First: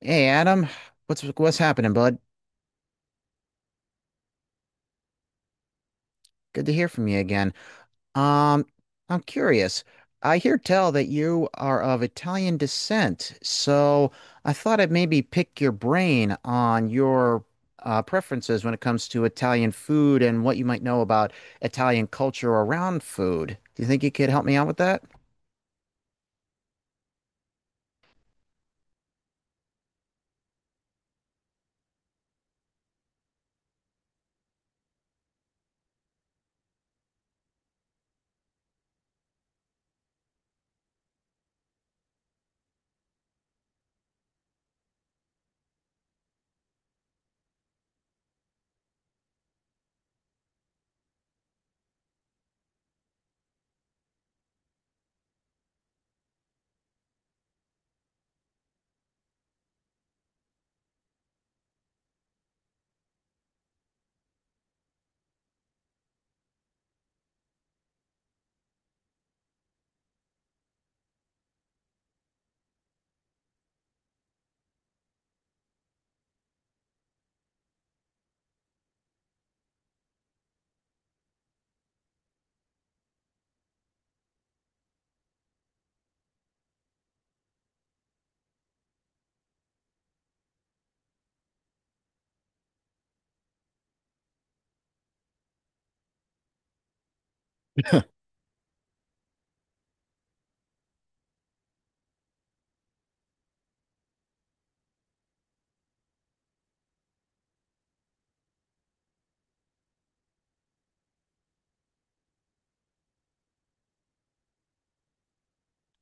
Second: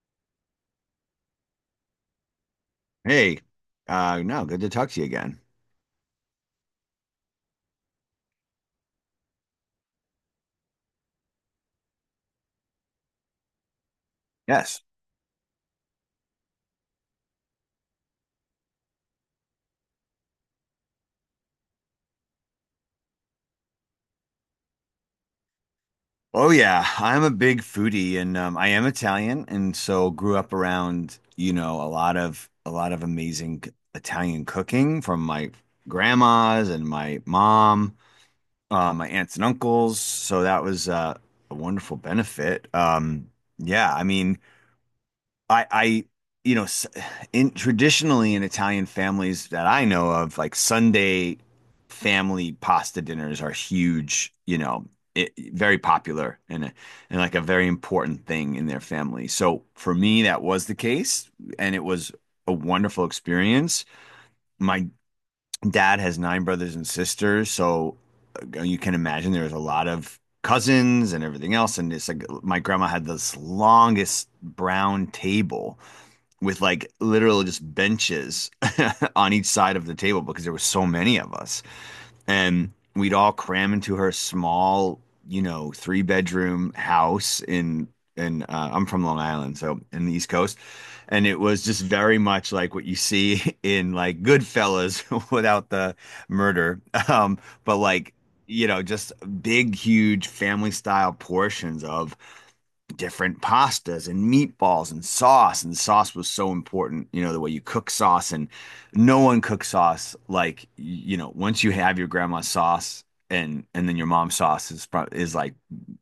Hey Adam, what's happening, bud? Hey, no, good to talk to you again. Good to hear from you again. Um, I'm curious. I hear tell that you are of Italian descent, so I thought Yes. I'd maybe pick your brain on your preferences when it comes to Italian food and what you might know about Italian culture around food. Do you think you could help me out with that? Oh yeah, I'm a big foodie and I am Italian, and so grew up around, a lot of amazing Italian cooking from my grandmas and my mom, my aunts and uncles. So that was a wonderful benefit. Yeah, I mean I, you know, s- in traditionally, in Italian families that I know of, like Sunday family pasta dinners are huge, very popular and like a very important thing in their family. So for me, that was the case, and it was a wonderful experience. My dad has nine brothers and sisters, so you can imagine there was a lot of cousins and everything else, and it's like my grandma had this longest brown table with like literally just benches on each side of the table because there were so many of us. And we'd all cram into her small, three-bedroom house in and I'm from Long Island, so in the East Coast. And it was just very much like what you see in like Goodfellas without the murder. Um, but like, just big, huge family style portions of different pastas and meatballs and sauce, and sauce was so important, the way you cook sauce, and no one cooks sauce. Like, once you have your grandma's sauce, and then your mom's sauce is like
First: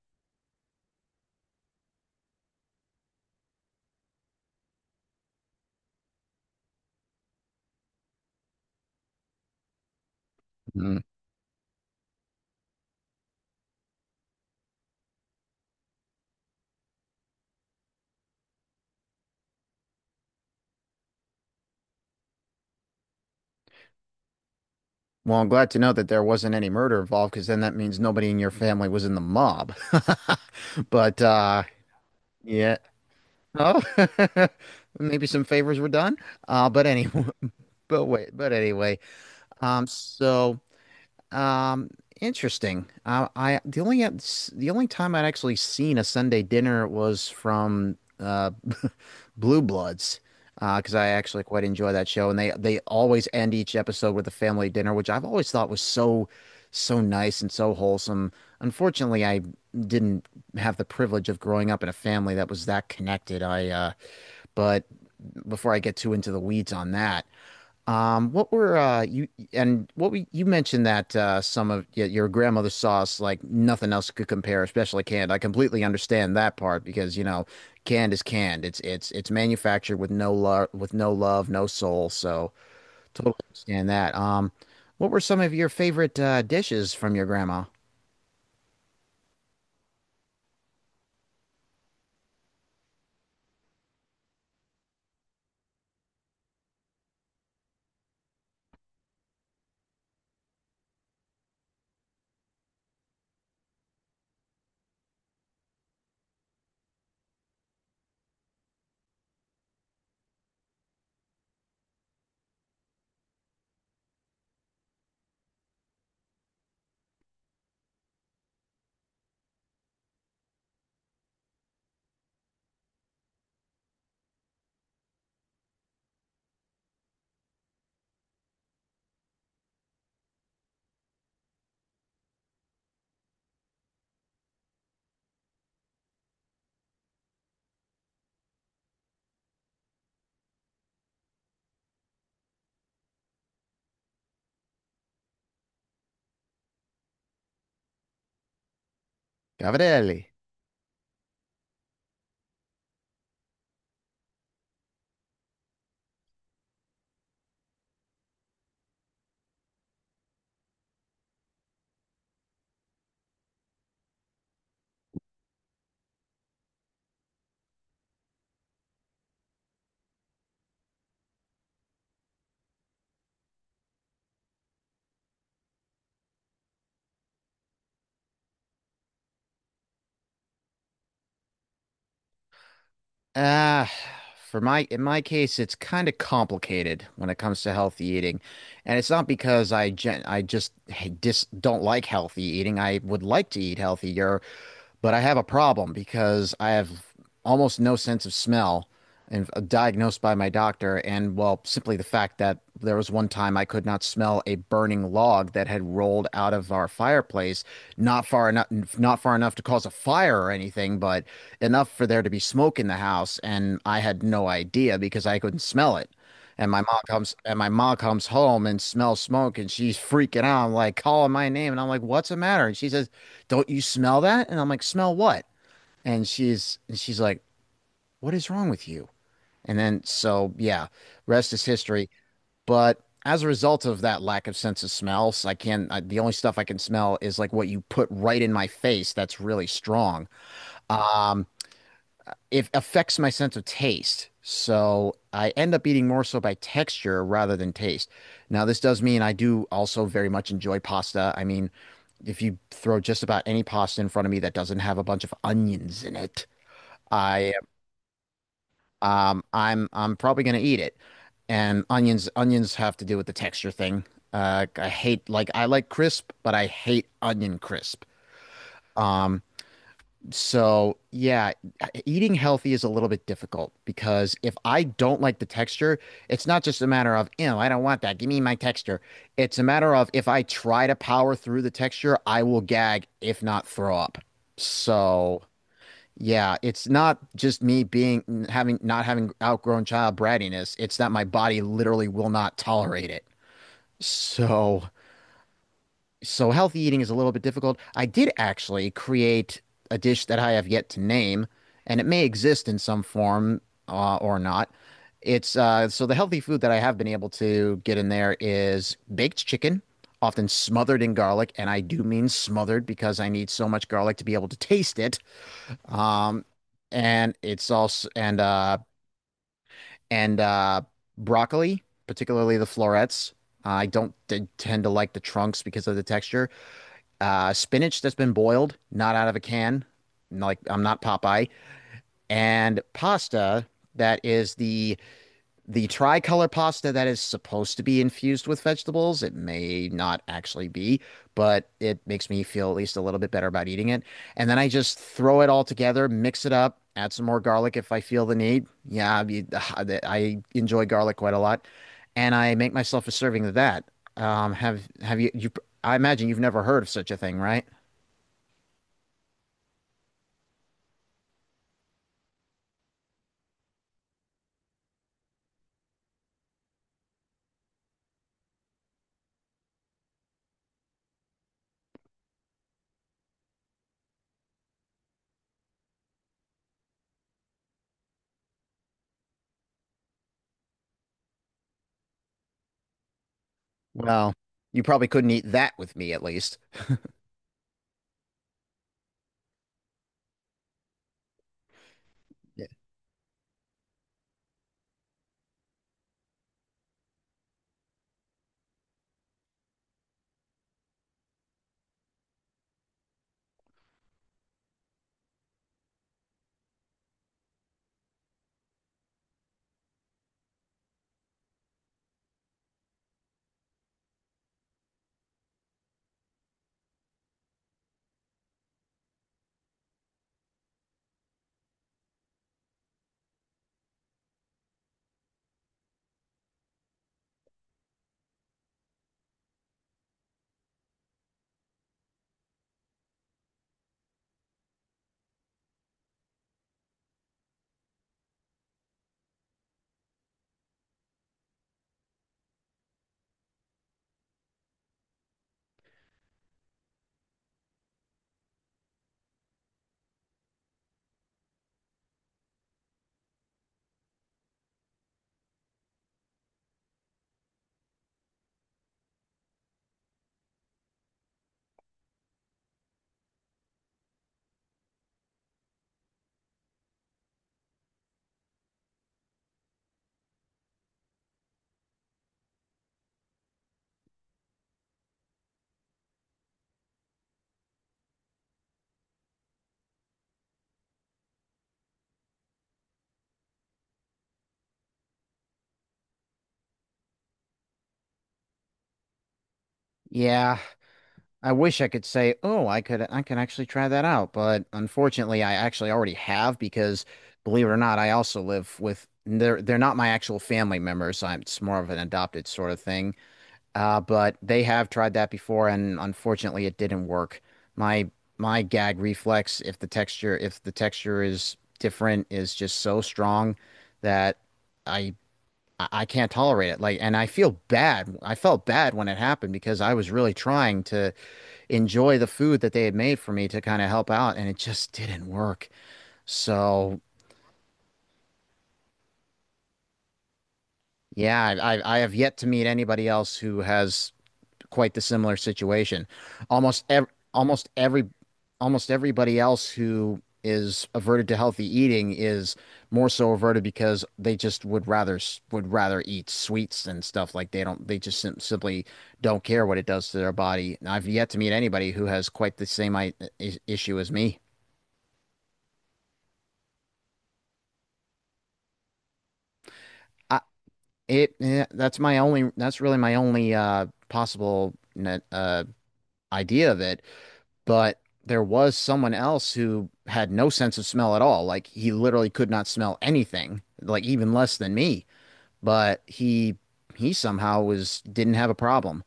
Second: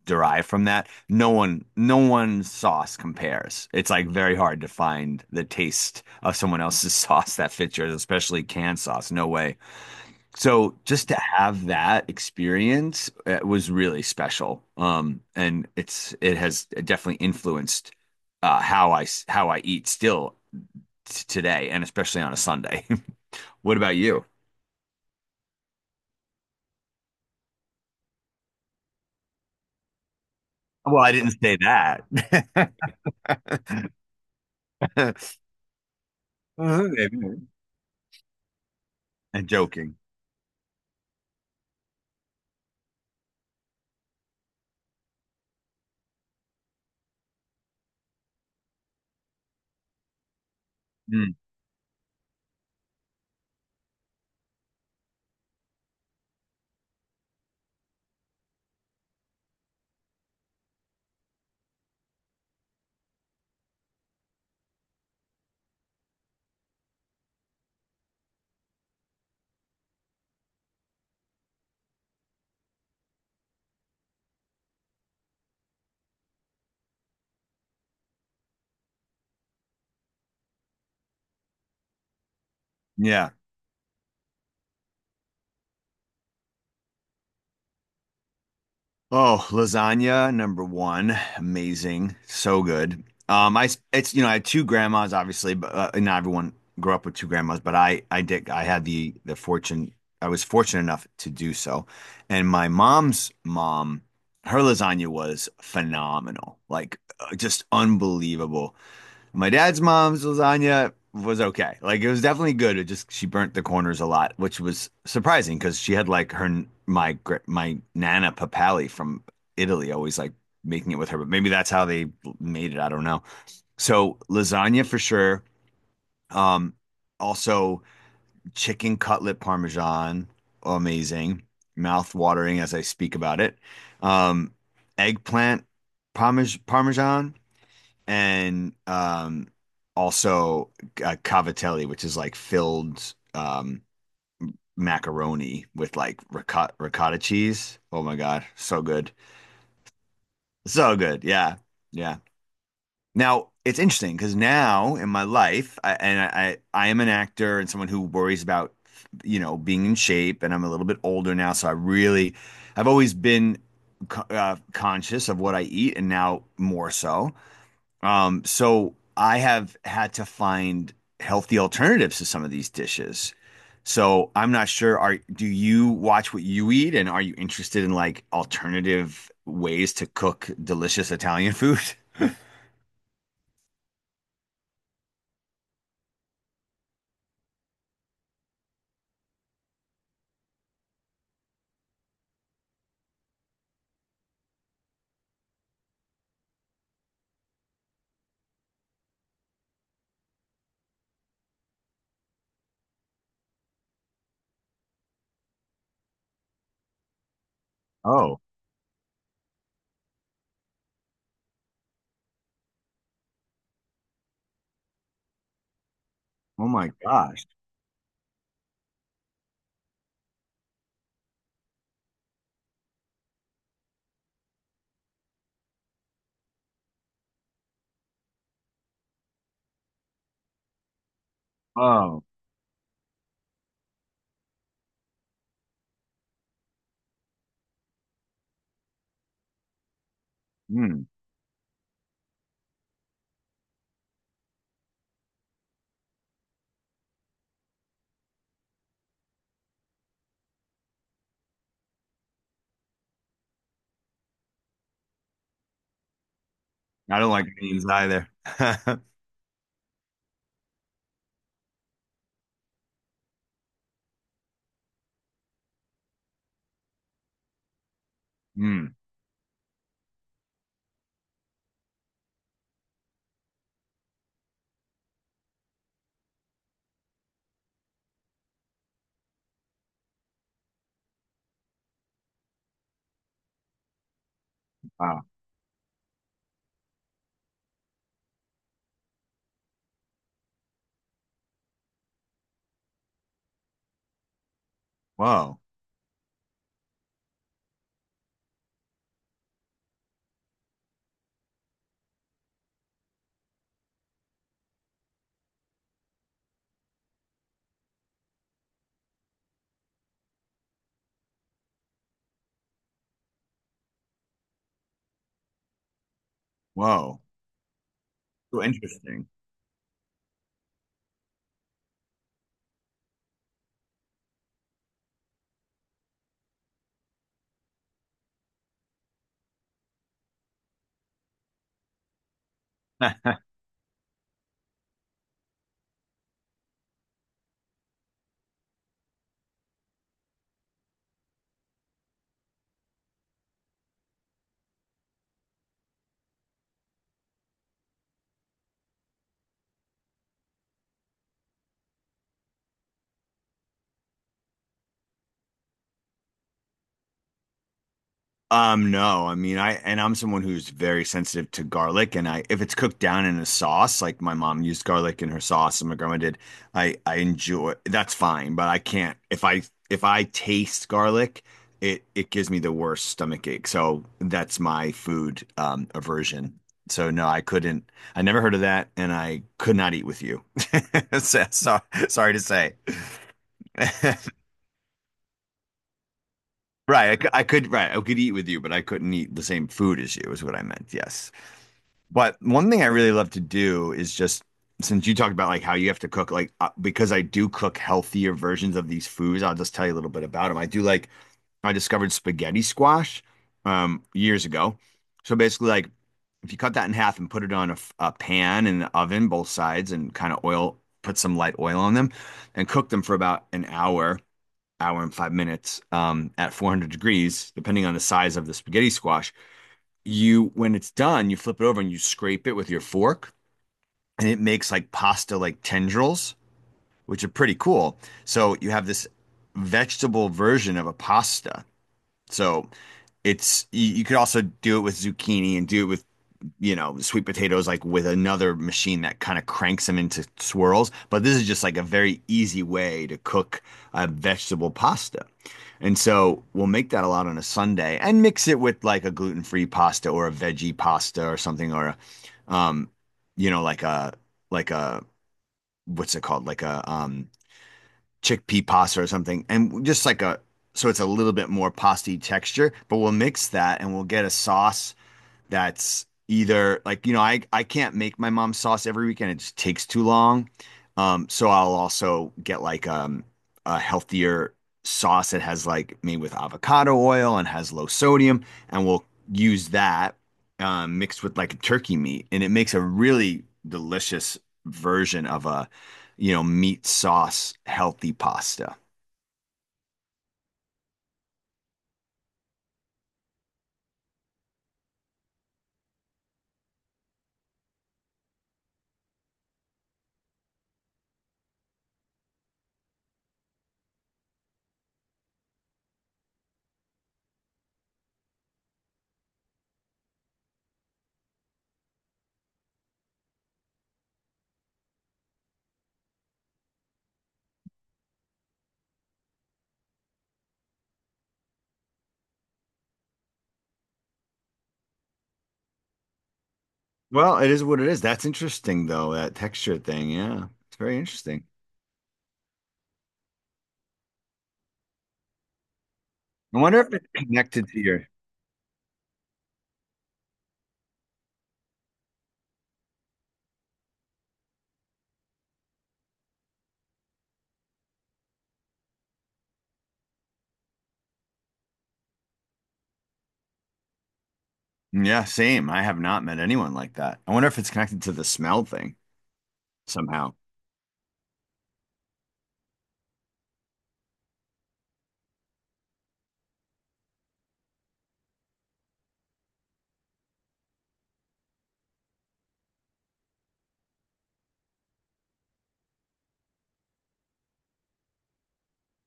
derived from that, no one's sauce compares. It's like very hard to find the taste of someone else's sauce that fits yours, especially canned sauce, no way. So Mm. just to have that experience, was really special. And it has definitely influenced how I eat still t today, and especially on a Sunday. What about you? Well, I'm glad to know that there wasn't any murder involved, because then that means nobody in your family was in the mob. Well, I But didn't say that. yeah. Oh, maybe some favors were done. Uh, but anyway, Maybe. But anyway. I'm Um, joking. so, um, interesting. I the only time I'd actually seen a Sunday dinner was from Blue Bloods, because I Mm, actually quite enjoy that show, and they always end each episode with a family dinner, which I've always thought was so so nice and so wholesome. Unfortunately, I didn't have the privilege of growing up in a family that was that connected. I but before I get too into the weeds on that. What were you and what we you mentioned that some of your grandmother's sauce like nothing else could compare, especially canned. I completely understand that part because you know canned is canned. It's manufactured with no love, no soul. So yeah. totally understand that. What were some of your favorite dishes from your grandma? Oh, lasagna number one, amazing, so good. I it's you know I had two grandmas, obviously, but not everyone grew up with two grandmas, but I did, I had the fortune, I was fortunate enough to do so, and my mom's mom, her lasagna was phenomenal, like just unbelievable. My dad's mom's lasagna was okay. Like, it was definitely good. It just, she burnt the corners a lot, which was surprising because she had, like, my Nana Papali from Italy, always like making it with her. But maybe that's how they made it. I don't know. So lasagna for sure. Um, Also chicken cutlet parmesan, amazing. Mouth watering as I speak about it. Um, Eggplant parmesan, and also, cavatelli, which is like filled macaroni with like ricotta cheese. Oh my God, so good. Cavatelli. So good. Yeah. Yeah. Now, it's interesting because now in my life, I am an actor and someone who worries about, being in shape, and I'm a little bit older now, so I really, I've always been conscious of what I eat, and now more so. So I have had to find healthy alternatives to some of these dishes. So I'm not sure, are do you watch what you eat, and are you interested in like alternative ways to cook delicious Italian food? Uh, for my in my case, it's kind of complicated when it comes to healthy eating, and it's not because I gen I just h- dis don't like healthy eating. I would like to eat healthier, but I have a problem because I have almost no sense of smell and diagnosed by my doctor. And well, simply the fact that there was one time I could not smell a burning log that had rolled out of our fireplace, not Oh, far enough, not far enough to cause a fire or anything, but enough for there to be smoke in the house. And I had no idea because I couldn't smell it. oh And my gosh. My mom comes home and smells smoke and she's freaking out. I'm like calling my name and I'm like, "What's the matter?" And she says, "Don't you smell that?" And I'm like, "Smell what?" And she's like, "What is wrong with you?" And then so yeah, rest is history. Oh, But as a result of that lack of sense of smells, the only stuff I can smell is like what you put right in my face that's really strong. mm. Um, it affects my sense of taste. So I end up eating more so by texture rather than taste. Now, this does mean I do also very much enjoy pasta. I mean, if you throw just about any pasta in front of me that doesn't have a bunch of onions in it, I don't like I beans either. I'm probably gonna eat it. And onions have to do with the texture thing. I hate like I like crisp, but I hate onion crisp. Mm. Um, So, yeah, eating healthy is a little bit difficult because if I don't like the texture, it's not just a matter of, ew, I don't want that. Give me my texture. It's a matter of if I try to power through the texture, I will gag, if not throw up. Wow. So, yeah, it's not just me being having not having outgrown child brattiness. It's that my body literally will not tolerate it. So, Whoa. so healthy eating is a little bit difficult. I did actually create a dish that I have yet to name, and it may exist in some form or not. It's so the healthy food that I have been able to get in there is baked chicken, often smothered in garlic, and I do mean smothered because I need so much garlic to be able to taste it. Um, Whoa. and it's also So interesting. and broccoli, particularly the florets. I don't tend to like the trunks because of the texture spinach that's been boiled, not out of a can. Like I'm not Popeye, and pasta that is the tricolor pasta that is supposed to be infused with vegetables. It may not actually be, but it makes me feel at least a little bit better about eating it. And then I just throw it all together, mix it up, add some more garlic if I feel the need. Yeah, I enjoy garlic quite a lot, and I make myself a serving of that. Have you? I imagine you've never heard of such a thing, right? No, I mean, I'm someone who's very sensitive to garlic, and I if it's cooked down in a sauce, like my mom used garlic in her sauce, and my grandma did, I enjoy, that's fine. But I can't. If I taste garlic, it gives me the worst stomach ache. So that's my food aversion. So no, I couldn't. I never heard of that, and I could not eat with you. So, sorry to say. Well, you probably couldn't eat that with me at least. Right, I, c- I could right, I could eat with you, but I couldn't eat the same food as you, is what I meant. Yes. But Y- one thing I really love to do is just, since you talked about like how you have to cook, like, because I do cook healthier versions of these foods, I'll just tell you a little bit about them. I do like I discovered spaghetti squash years ago. So basically, like, if you cut that in half and put it on a pan in the oven, both sides, and kind of oil, put some light oil on them, and cook them for about an hour, hour and 5 minutes, at 400 degrees, depending on the size of the spaghetti squash. You when it's done, you flip it over and you scrape it with your fork, and it makes like pasta like tendrils, which are pretty cool. So you have this vegetable version of a pasta. So you could also do it with zucchini, and do it with, sweet potatoes, like with another machine that kind of cranks them into swirls. But this is just like a very easy way to cook a vegetable pasta. And so we'll make that a lot on a Sunday and mix it with like a gluten-free pasta or a veggie pasta or something, or you know, like a like a what's it called? Like a chickpea pasta or something. And just like a, so it's a little bit more pasty texture, but we'll mix that and we'll get a sauce that's either, like, I can't make my mom's sauce every weekend, it just takes too long. So I'll also get, like, a healthier sauce that has, like, made with avocado oil and has low sodium, and we'll use that mixed with like turkey meat, and it makes a really delicious version of a meat sauce healthy pasta. Yeah, I wish I could say, "Oh, I can actually try that out," but unfortunately, I actually already have because believe it or not, I also live with they're not my actual family members. So I'm it's more of an adopted sort of thing. But they have tried that before and unfortunately it didn't work. My my gag reflex if the texture is different is just so strong that I I can't tolerate it. Like, and I feel bad. I felt bad when it happened because I was really trying to enjoy the food that they had made for me to kind of help out, and it just didn't work. So, Well, it is what it is. That's interesting though, that texture thing. Yeah, it's very interesting. yeah, I have yet to meet anybody else who has quite the similar situation. I wonder Almost if it's ev connected almost to every your. Almost everybody else who is averted to healthy eating is more so averted because they just would rather eat sweets and stuff like they just simply don't care what it does to their body. And I've yet to meet anybody who has quite the same issue as me. Yeah, same. I have not met anyone like that. I wonder if it's connected to the smell thing somehow. I it Yeah, that's really my only possible idea of it, but there was someone else who had no sense of smell at all. Like he literally could not smell anything, like even less than me. But he somehow was didn't have a problem.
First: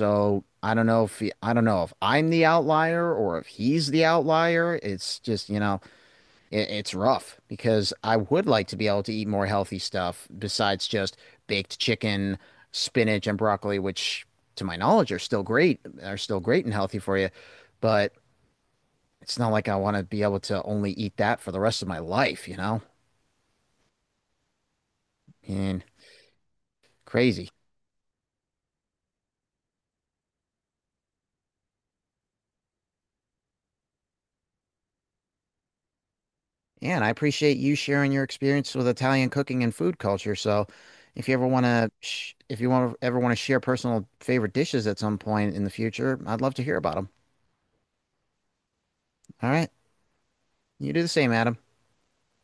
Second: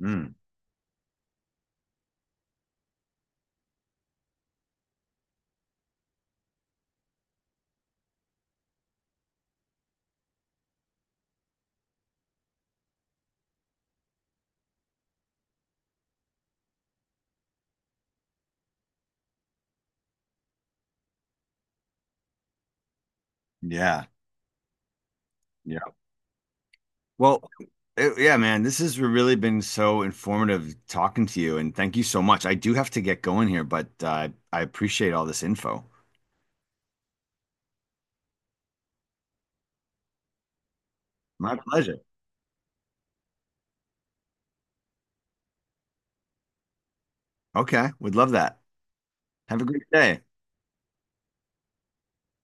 Mm, I don't know if I'm the outlier or if he's the outlier. It's just, you know, it's rough because I would like to be able to eat more healthy stuff besides just baked chicken, spinach, and broccoli, which to my knowledge are still great and healthy for you. But it's not like I want to be able to only eat that for the rest of my life, you know? yeah, And yeah. crazy. Well, yeah, man, this has really been so informative talking to you, and thank you so much. I do have to get going here, but I appreciate all this info. Yeah, and I appreciate you sharing your experience with Italian cooking and food culture. So, if you ever My want to, pleasure. sh if you want ever want to share personal favorite dishes at some point in the future, I'd love to hear about them. Okay, would love that. All Have a right, great day. you do the same, Adam.